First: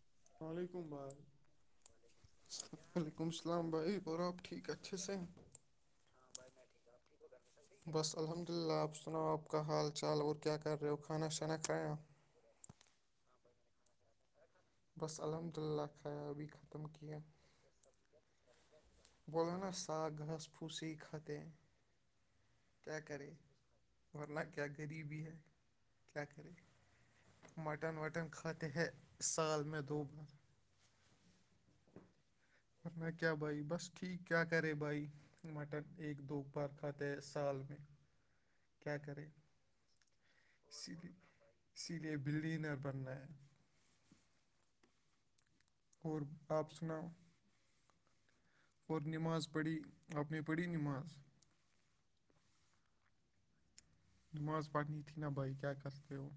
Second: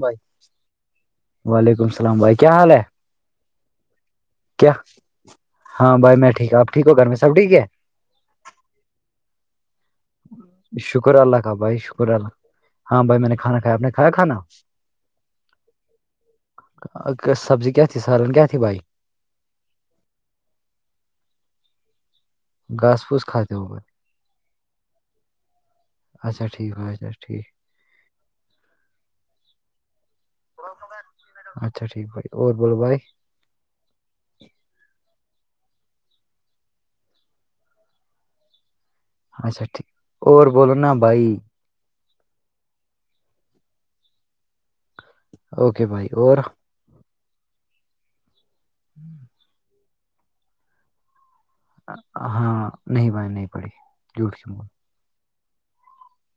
بھائی السلام علیکم بھائی وعلیکم السلام بھائی کیا حال ہے [unintelligible] وعلیکم السلام بھائی بور آب ٹھیک کیا اچھ س ہیں [unintelligible] ہاں بھائی میں ٹیک ہ آپٹھیک ہو گھر میں سب ٹھیک ہے [unintelligible] بس الحمد للہ آپ سناؤ آپ کا حال چال اور کیا کر رہے ہو شکر کھانا اللہ کا شھانا بھائی کھائیا شکر اللہ ہاں بھائی میں نے کھاناھایاپ نے کایا کھا [unintelligible] بس الحمد للہ خیاابی ختم کین [unintelligible] ا سرن کیا تھی بائی [unintelligible] بول نا ساگ گھاس پھوسی خطح [unintelligible] کیا گھاس پھوس کرے کھاتے ہو بھائی؟ ورنہ کیا غریبی ہے کیا اچھا کرے ٹھیک باچا ٹھیک [unintelligible] مٹن وٹن کاتے ہ سال م دو بات [unintelligible] اچھا ٹھیک بھائی اور بولو بھائی ورنہ [unintelligible] کیا بھائی بس ٹھیک کیا کرے بھائی مٹن ایک دو بار کھاتے ہے سال میں کیا کرے اچھا ٹھیک اور بولو نا اسی لیے بھائی اسی لیے بلڈنر بننا ہے اوکے بھائی اور آپ سناؤ اور نماز پڑھی اپ نے پڑھی نماز ہاں نہیں بائی نہیں پڑھی [unintelligible] بول نماز پڑنی تھی نا بھائی کیا کرتے وہ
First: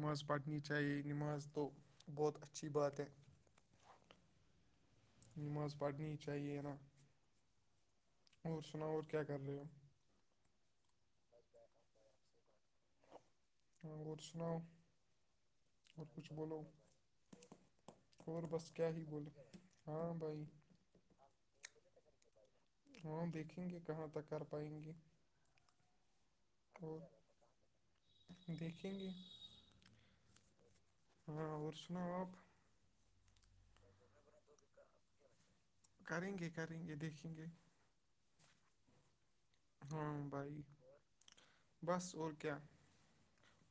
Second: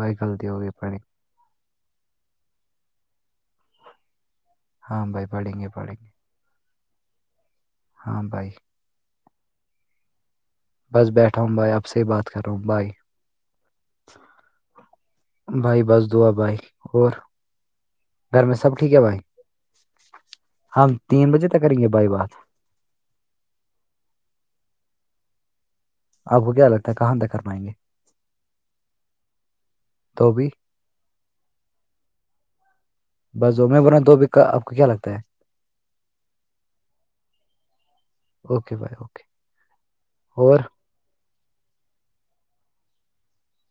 بھائی غلطی پڑنی ہوگئی پڑھیں چاہیے نماز تو [unintelligible] بہت اچھی بات ہے ہاں بھائی پڑھیں گے ناذ پڑھیں گے پڑنی [unintelligible] چاہیے نا [unintelligible] ہاں بھائی اور سناؤ اور کیا کر رہے ہو بس بیٹھا ہوں بھائی آپ سے ہی بات کر رہا ہوں بھائی ہاں اور سناؤ بھائی اور بس دعا کچھ بھائی بولو اور اور گھر میں بس سب کیا ٹھیک ہے ہی بھائی بول ہاں بھائی ہم تین بجے تک کریں گے بائی بات [unintelligible] وہاں دیکھیں گے کہاں تک کر پائیں گے آپ کو کیا لگتا ہے اور کہاں تک کر پائیں گے دیکھیں گے تو بھی ہاں اور سناؤ آپ بس ا میں بنا دو ب کا آپ کو کیا لگتا ہے کریں گے کریں گے دیکھیں گے اوکے بائے اوکے ہاں بھائی اور بس اور کیا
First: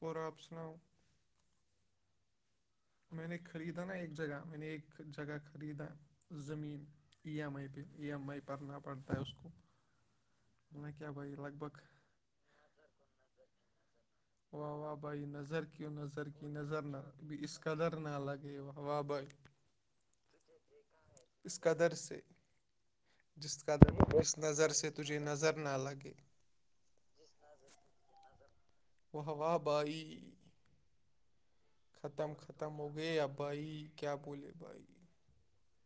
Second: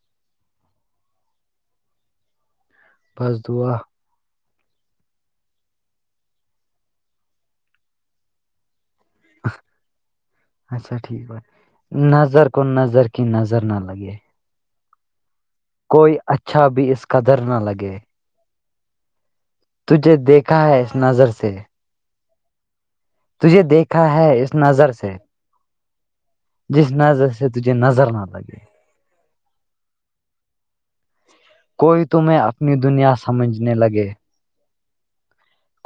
اور آپ سناؤ میں بس نے دعا خریدا نا ایک جگہ میں نے ایک جگہ خریدا زمین ایم آئی پہ ایمئی پ پرننا پڑتا ہے اس کو میں اچھا کیا ٹھیک ب بھائی لگ بھگ نظر کو نظر کین نظر نہ لگے واہ واہ بھائی نظر کیوں کوئی نظر کی اچھا نظر بھی اس نہب قدر اس نہ قدر لگے نہ الگ و واہ بھائی تجھے دیکھا ہے اس نظر اس سے قدر سے جس قدر اس نظر سے تجھے نظر نہ لگے جس نظر سے تجھے نظر نہ لگے وو بائی کوئی ختم تمہیں اپنی ختم ہو دنیا گئے اببھائی سمجھنے لگے کیا بولے بھائی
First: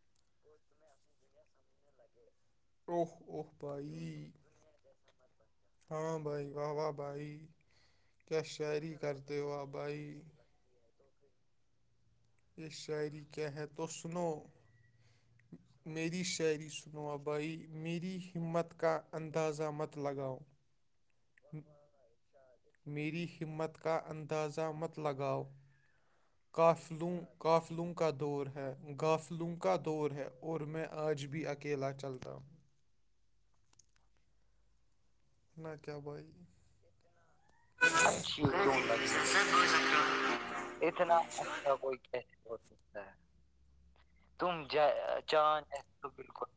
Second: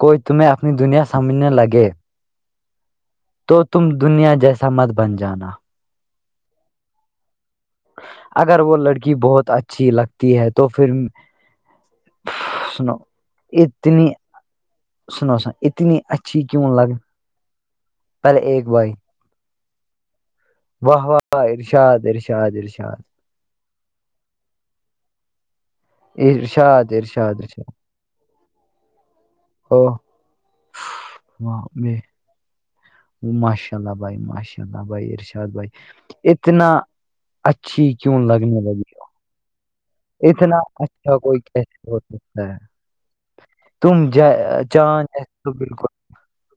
کوئی تمہیں اپنی دنیا سمجھنے لگے ا تو تم دنیا جیسا مت بن جانا ہاں بھائی واہ واہ بھائی کیا اگر وہ شاعری لڑکی کرتے بہت ہو آپ اچھی بھائی لگتی ہے تو پھر یہ سنو شاعری کیا ہے تو اتنی سنو سنو سن اتنی میری اچھی شاعری کیوں لگ سنوا بھائی میری پہلے ایک ہمت بھائی کا انداز مت لگاؤ واہ واہ ارشاد ارشاد ارشاد میری ہمت کا اندازہ مت لگاؤ یہ کافلونگ کافلونگ کا دور ہے گفلوں کا او دور ہے اور میں آج بھی اکیلا چلتا ہوں ماشاء اللہ بھائی ماشاء اللہ بھائیرش بھائی نہ کیا بھائی اتنا اچھی کیوں لگنے کیوں والگی ہے لگی اتنا اچھا اتنا کوئی اچھا کیسے کوئی ہو سکتا کیسے ہے ہو سکتا ہے تم تم جا- جائے چاند جیسے تو چاند ہے بالکل تو بالکل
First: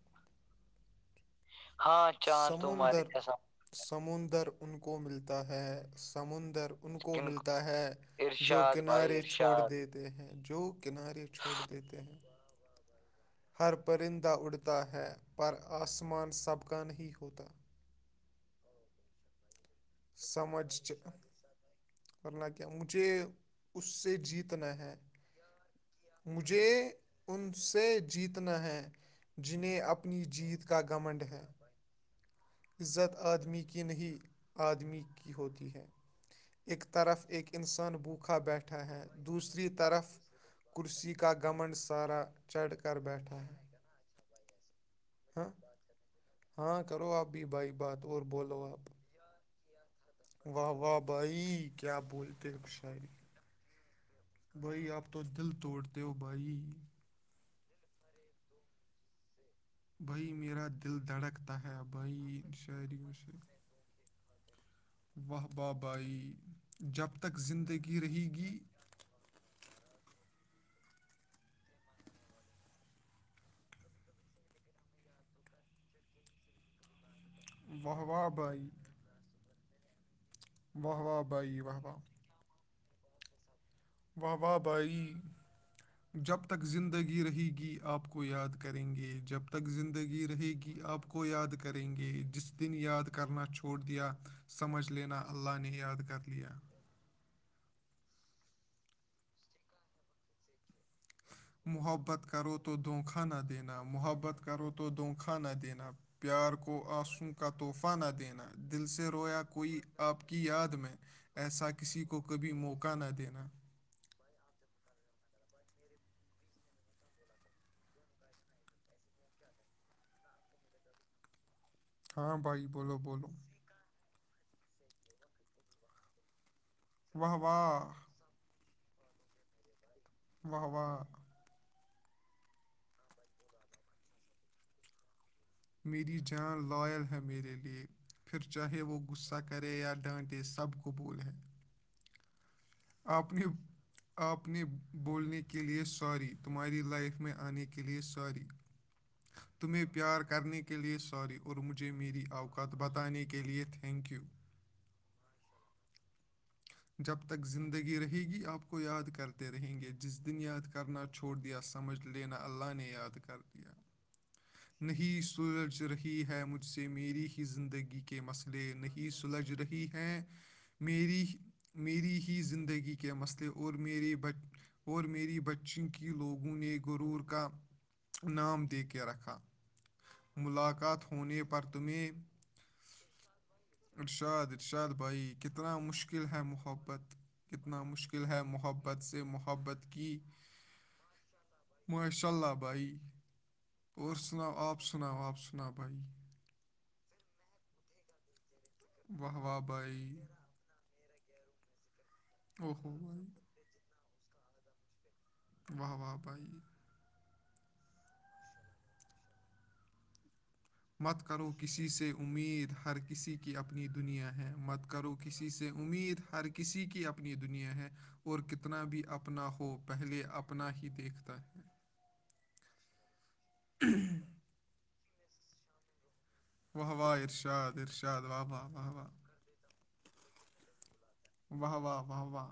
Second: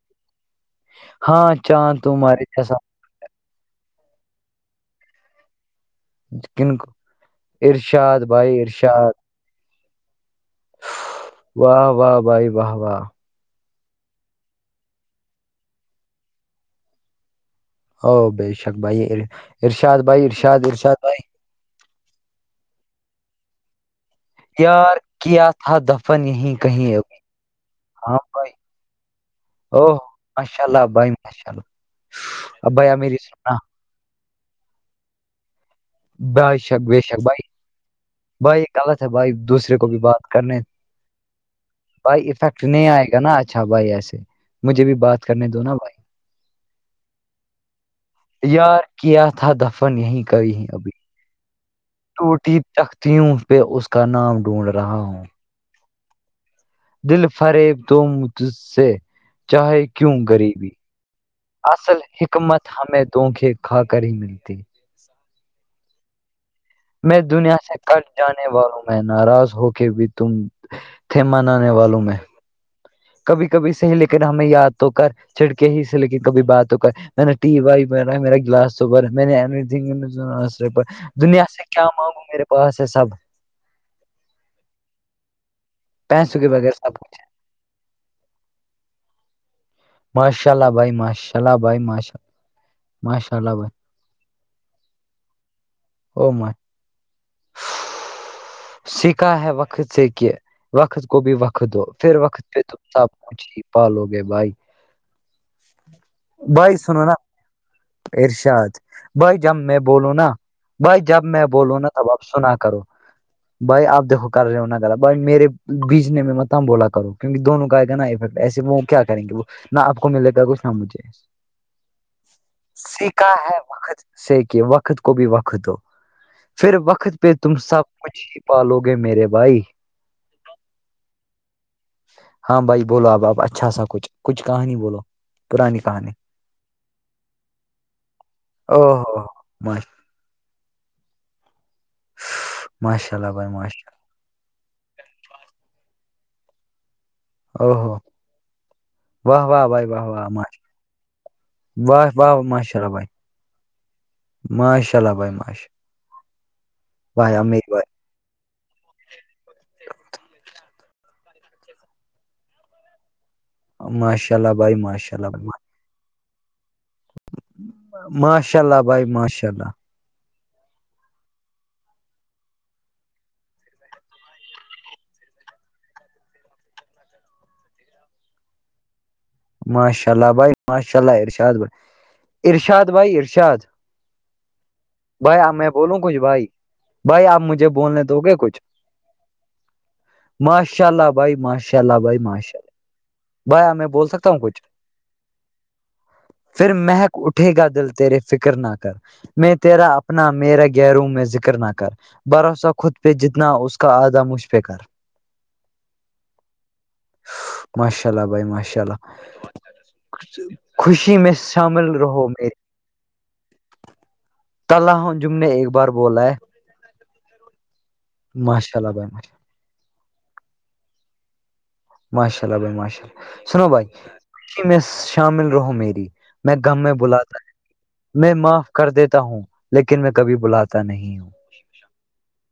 ہاں چاند ہاں تمہارے جیسا سر سمندر ان کو ملتا ہے سمندر ان کو ملتا ہے ارشاد بھائی یا ارشاد کنارے چھوڑ دیتے ہیں جو کنارے چھوڑ دیتے ہیں و وا ہر پرندہ اڑتا ہے پر آسمان سب کا نہیں ہوتا ا بے شک بھائی ارشاد بھائی ارشاد سمجھ ارشاد ج- بھائی ورنہ کیا مجھے اس سے جیت تنا ہے یار کیا تھا دفن یہیں مجھے کہیں ان سے ہاں بھائی جیتنا ہے جنہیں اوہ اپنی جیت کا گمنڈ ہے ابھیا میری سنا کن ہی آدمی کی ہوتی ہے بے ا شک بے شک طرف ایک بھائی انسان بھوکھا بھائی یہ بیٹھا غلط ہے بھائی دوسری دوسرے کو بھی طرف بات کرنے کرسی کا گمنڈ سارا بھائی افیکٹ چڑھ نہیں کر آئے گا نا بیٹھا ہے اچھا بھائی ایسے مجھے بھی بات ہاں کرنے دو نا بھائی ہاں کرو آپ بھی بھائی بات اور بولو یار آپ کیا تھا دفن یہیں ئی واہ ابھی واہ بھائی کیا بولتے ٹوٹی ہو شاعری تختی ہوں پہ اس کا نام ڈھونڈ بھائی رہا آپ تو ہوں دل توڑتے ہو بھائی دل فریب تم تج سے چاہے کیوں بھائی غریبی میرا دل دھڑک تھا طاہ اصل بعین حکمت شاعری ہمیں مشف دھوکے کھا کر ہی ملتی واہ بابائی میں دنیا سے کٹ جانے والوں ہوں میں ناراض ہو کے بھی تم تھے منانے والوں میں کبھی کبھی سے ہی لیکن ہمیں یاد تو کر چھڑکے ہی سے لیکن کبھی بات تو کر میں نے ٹی وائی واہ پہ رہ ہے واہ میرا بھائی گلاس توب رہ ہے میں نےنی تھگ واہ واہ دنیا بھائی سے واہ کیا واہ مانگوں میرے پاس ہے سب واہ واہ بھائی جب پیسوں کے تک بغیر سب کچھ زندگی ہے۔ رہے گی آپ کو یاد کریں گے جب تک زندگی ماشاء رہے اللہ گی بھائی آپ کو ماشاء یاد اللہ بھائی کریں گے ماشاء جس دن یاد ماشاء کرنا اللہ بھائی چھوڑ دیا سمجھ لینا اللہ نے یاد کر او ماشاء لیا سیکھا ہے وقت سے کہ وقت کو بھی وقت دو پھر محبت وقت کرو پہ تو تم سب دھونکھا نہ کچھ ہی دینا پالو گے محبت بھائی کرو تو دونکھوا نہ دینا پیار کو بھائی سنو نا آنسوں کا تحفہ نہ دینا ارشاد دل سے بھائی رویا جب کوئی میں بولوں آپ نا کی یاد میں بھائی جب میں ایسا بولوں نا کسی تب کو آپ کبھی سنا کرو موقع نہ دینا بھائی آپ دیکو کر رہے ہو ن کرا بھائی میرے بیچنے میں متم بولا کرو کیونکہ دونوں کائے گ نا افیکٹ ایسے وہ کیا کریں گے وہ نہ آپ کو ملے گا کچھ نہ مجھے ہاں بھائی بولو بولو سیکھا ہے وقت سے کہ وقت کو بھی وقت دو پھر وقت پہ واہ تم واہ سبھ پالو گے میرے بھائی واہ واہ ہاں بھائی بولو اب آپ اچھا سا کچھ کچھ کہانی بولو پرانی کہانی میری جان لائل ہے میرے لیے پھر او چاہے وہ ہو غصہ کرے یا ڈانٹے سب قبولے ماشاء اللہ آپ نے بھائی ماشاء اللہ آپ نے بولنے کے لیے سوری تمہاری لائف میں آنے او کے ہو لے سوری واہ واہ تمہیں بھائی واہ پیار واہ ماش کرنے کے لئے سوری اور مجھے واہ میری واہ اوقات ماشاء اللہ بھائی بتانے کے لیئے تھینک یو ماشاء اللہ بھائی ماشالہ جب تک زندگی رہے گی آپ کو یاد کرتے رہیں گے جس دن یاد کرنا چھوڑ دیا سمجھ لینا اللہ نے یاد کر دیا ماشاء اللہ بھائی ماشاء نہیں اللہ بھائی سورج سے رہکھ ہے مجھ سے میری ہی زندگی کے ماشاء مسئلے اللہ بھائی نہیں ماشاء سلجھ اللہ رہی ہیں میری میری ہی زندگی کے مسئلے اور میری بچ اور میری بچی کی لوگوں نے گرور کا نام دے کے رکھا ماشاء اللہ بھائی ماشا ملاقات اللہ ہونے ارشاد پر تمہیں بھائی ارشاد بھائی ارشاد ارشاد ارشاد بھائی آپ میں کتنا بولوں کچھ مشکل مشکل ہے بھائی محبت بھائی آپ مجھے کتنا بولنے دو مشکل گے ہے کچھ محبت سے محبت کی ماشاء اللہ بھائی ماشاء اللہ بھائی ماشاء اللہ بھائی آ میں بول سکتا آپ ہوں سناؤ کچھ آپ سناؤ آپ سناؤ بھائی پھر محک اٹھے گا دل تیرے فکر نہ کر واہ میں واہ تیرا بھائی اپنا میرا گیروم میں ذکر نہ کر بھروسہ خود اوہو پہ بھائی جتنا اس کا آدا مجھ پہ کر واہ واہ بھائی ماشاء اللہ بھائی ماشاء اللہ خوشی مت میں کرو کسی شامل سے رہو میری امید ہر کسی کی اپنی دنیا ہے مت طلح کرو جم نے کسی سے ایک بار امید بولا ہے ہر کسی کی اپنی دنیا ہے اور ماشاء کتنا اللہ بھی بھائی ماشاء اپنا ہو پہلے اپنا ہی دیکھتا ہے ماشاء اللہ بھائی ماشاء اللہ سنو بھائی میں شامل رہو میری میں غم واہ میں واہ بلاتا ارشاد نہیں ارشاد میں واہ واہ معاف کر واہ دیتا ہوں لیکن میں کبھی بلاتا نہیں ہوں واہ واہ واہ واہ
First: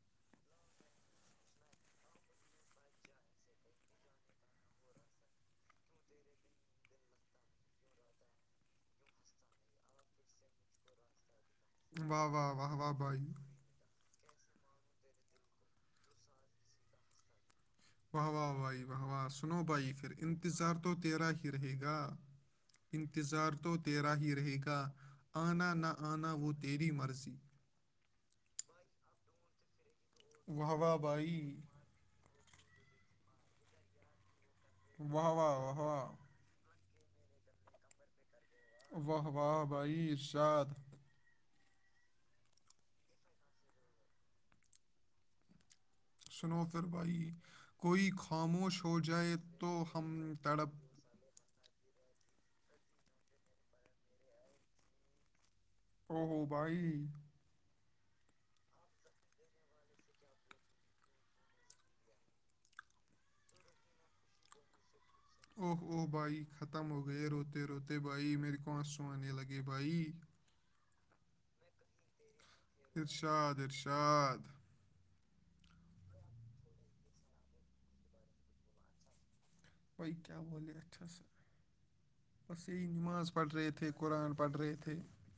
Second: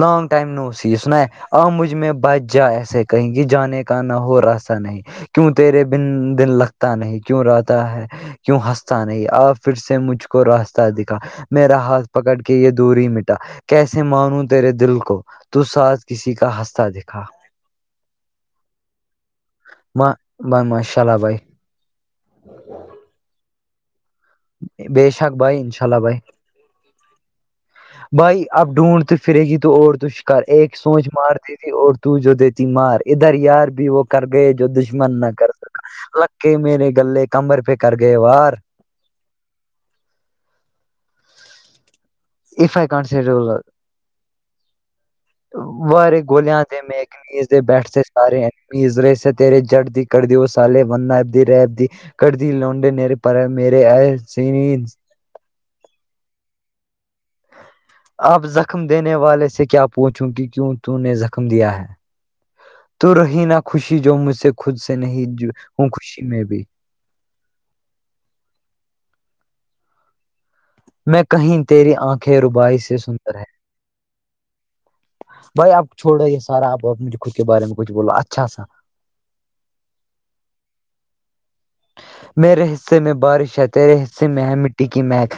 لانگ ائم ن اسی اس نا ا مجب میں بجہ جا ایسے کہیں گے جانے کا نہ ہووراستہ نہیں کیوں تیرے بن دن لگتا نہیں کیوں رہتا ہے کیوں ہنستا نہیں آپ پھر سے مجھ کو راستہ دکھا میرا ہاتھ واہ پکڑ واہ کے یہ واہ واہ دوری بھائی مٹا کیسے مانوں تیرے دل کو تو سس کسی کا ہنستا دکھا واہ واہ وھائی واہ واہ سنو بھائی پھر ماں بھائی انتظار تو ماشاء اللہ تیرا بھائی ہی رہے گا انتظار تو تیرا ہی رہ رہے گا بے شک بھائی آنا انشاء نہ اللہ بھائی آنا وہ تیری مرضی بھائی اب ڈھونڈ تو پھرے گی تو اور تو شکار واہ ایک واہ سوچ بھائی مارتی تھی اور تو تو جو دیتی مار ادھر یار بھی وہ کر گئے جو دشمن نہ واہ کر واہ واہ واہ سکا کہ میرے گلے کمبر پہ کر گئے وار واہ واباب ارشاد ایف کان وارے گوولیا سنو تھ پھر م بھائی کمییز د بیٹھتےے کوئی خاموش سارےمییز ہو رہے تھ جائے تیرے تو جڑ ہم کر دییو تڑپ سالے ون نب ریب کٹتی لانڈے نرے پر میر آ س او ہوو بھائی آپ زخم دینے والے سے کیا پوچھوں گ کیوں تو نے زخم دیا ہے تو رہی نہ خوشی جو مجھ سے خود سے نہیں اوہ ہوں اوہ خوشی بھائی میں بھی ختم ہو گئے روتے روتے بھائی میرے کو آنس سونے لگے بھائی میں کہیں تیری آنکھیں روبعش ارشاد ارشاد بھائی آپ چھوڑے یہ سارا آپ مجے خود کے بارے میں کچھ بولا اچھا سا کیا وولے اتس میرے حصے میں پڑھ بارش ہے رہے تھے ترے حصے قرآن میں ہے پڑھ رہے مٹی تھے کی میک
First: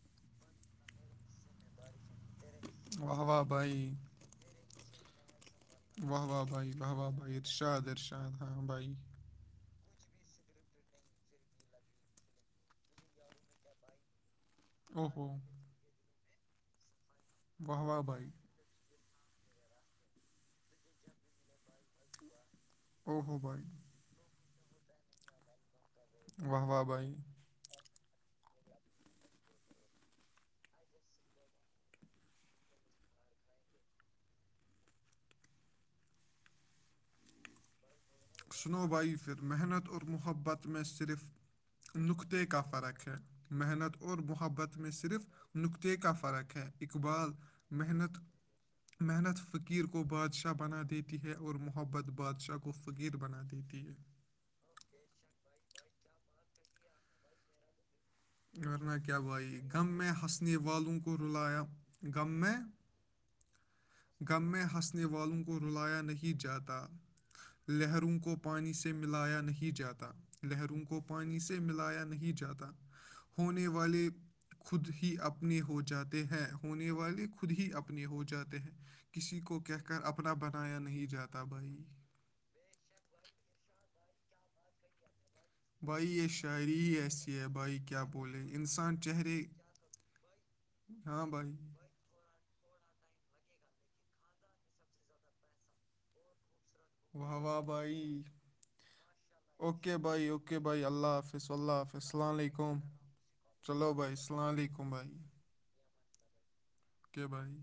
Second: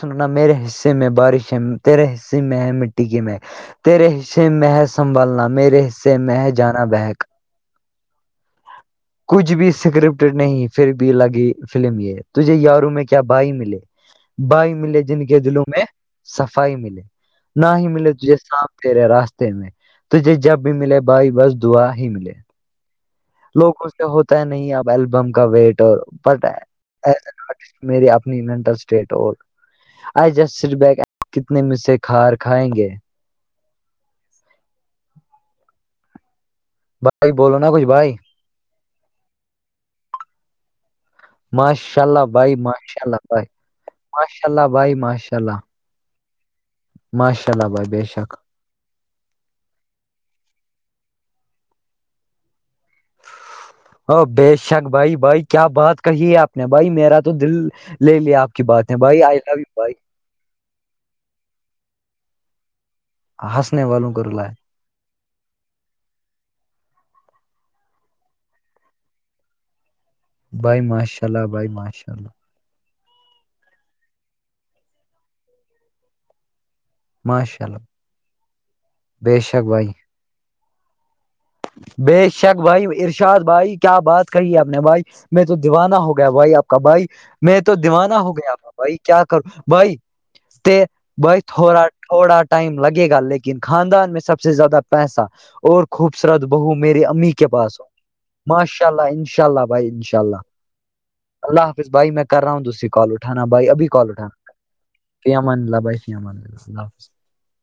سنناا میرے حصے میں بارش ہے تیرےص میں مٹی واہ کے میں واہ بھائی تیرے حصے میں سنبھالنا میرے حصے واہ واہ میں بھائی جانا واہ ب واہ بھائی ارشاد ارشاد ہاں بھائی کچھ بھی اسکرپٹ نہیں پھر بھی الگی فلم یہ تجھے یاروں میں کیا بھائی ملے بائی ملے اوہ جن ہو کے دلوں میں صفائی ملے نہ واہ ہی واہ ملے بھائی تجھے سان یرے راستے میں تجھے جب بھی ملے بھائی بس دعا ہی ملے اوہ ہو بھائی لوگوں سے ہوتا ہے نہیں اب البم کا ویٹ اور بٹ واہ واہ بھائی میری اپنی مینٹل اسٹیٹ اور آ جس س بیک کتنے میں سے کھا کھائیں گے بھائی بولو نا کچھ بھائی سنو بائی پھر محنت اور محبت میں صرف ماشاء اللہ نقطہ بھائی کا ماشاء فرق ہے اللہ بھائی محنت اور ماشاء اللہ محبت میں بھائی صرف ماشاء اللہ نقطہ کا فرق ہے اقبال ماشاء اللہ بھائی بے محنت شک محنت فقیر کو بادشاہ بنا دیتی ہے اور محبت بادشاہ کو فقیر بنا دیتی ہے ا بے شک بھائی بھائی کیا بات کہی ہے آپ نے بھائی میرا تو دل لے لیا آپ کی بات ہے بھائی آئی لو و بائی نے والوں کو رلایا غم میں ہنسنے والوں کو غم رلایا میں ہنسنے والوں کو رلایا نہیں جاتا لہروں کو پانی سے ملایا نہیں جاتا لہروں بھائی کو ماشاء پانی اللہ سے بھائی ملایا ماشاء اللہ نہیں جاتا ہونے والے خود ہی اپنے ہو جاتے ہیں ہونے والے خود ماشاء ہی اللہ اپنے ہو جاتے ہیں کسی بے کو شک کہہ بھائی کر اپنا بنایا نہیں جاتا بھائی بے شک بھائی ارشاد بھائی کیا بات کہی ہے آپ نے بھائی میں تو دیوانہ ہو یہ گیا بھائی آپ کا شاعری ہی بھائی ایسی ہے میں تو بھائی کیا دیوانہ ہو بولے گیا آپ کا بھائی انسان کیا چہرے کروں بھائی ہاں بھائی بہتورا تھوڑا ٹائم لگے گا لیکن خاندان میں سب سے زیادہ پیسہ اور خوب سرد بہو میرری امی واہ کے واہ پاس ہ بھائی ماشاء اللہ انشاء اللہ بھائی اوکے انشاء اللہ اوکے بھائی اللہ اللہ حافظ بھائی میں السلام کر رہا ہوں علیکم ت کال اٹھانا بھائی ابھی چلو کال السلام اٹھانا علیکم بھائی فیا مان اللہ بھائی فیا مان اللہ اللہ حافظ اوکے بھائی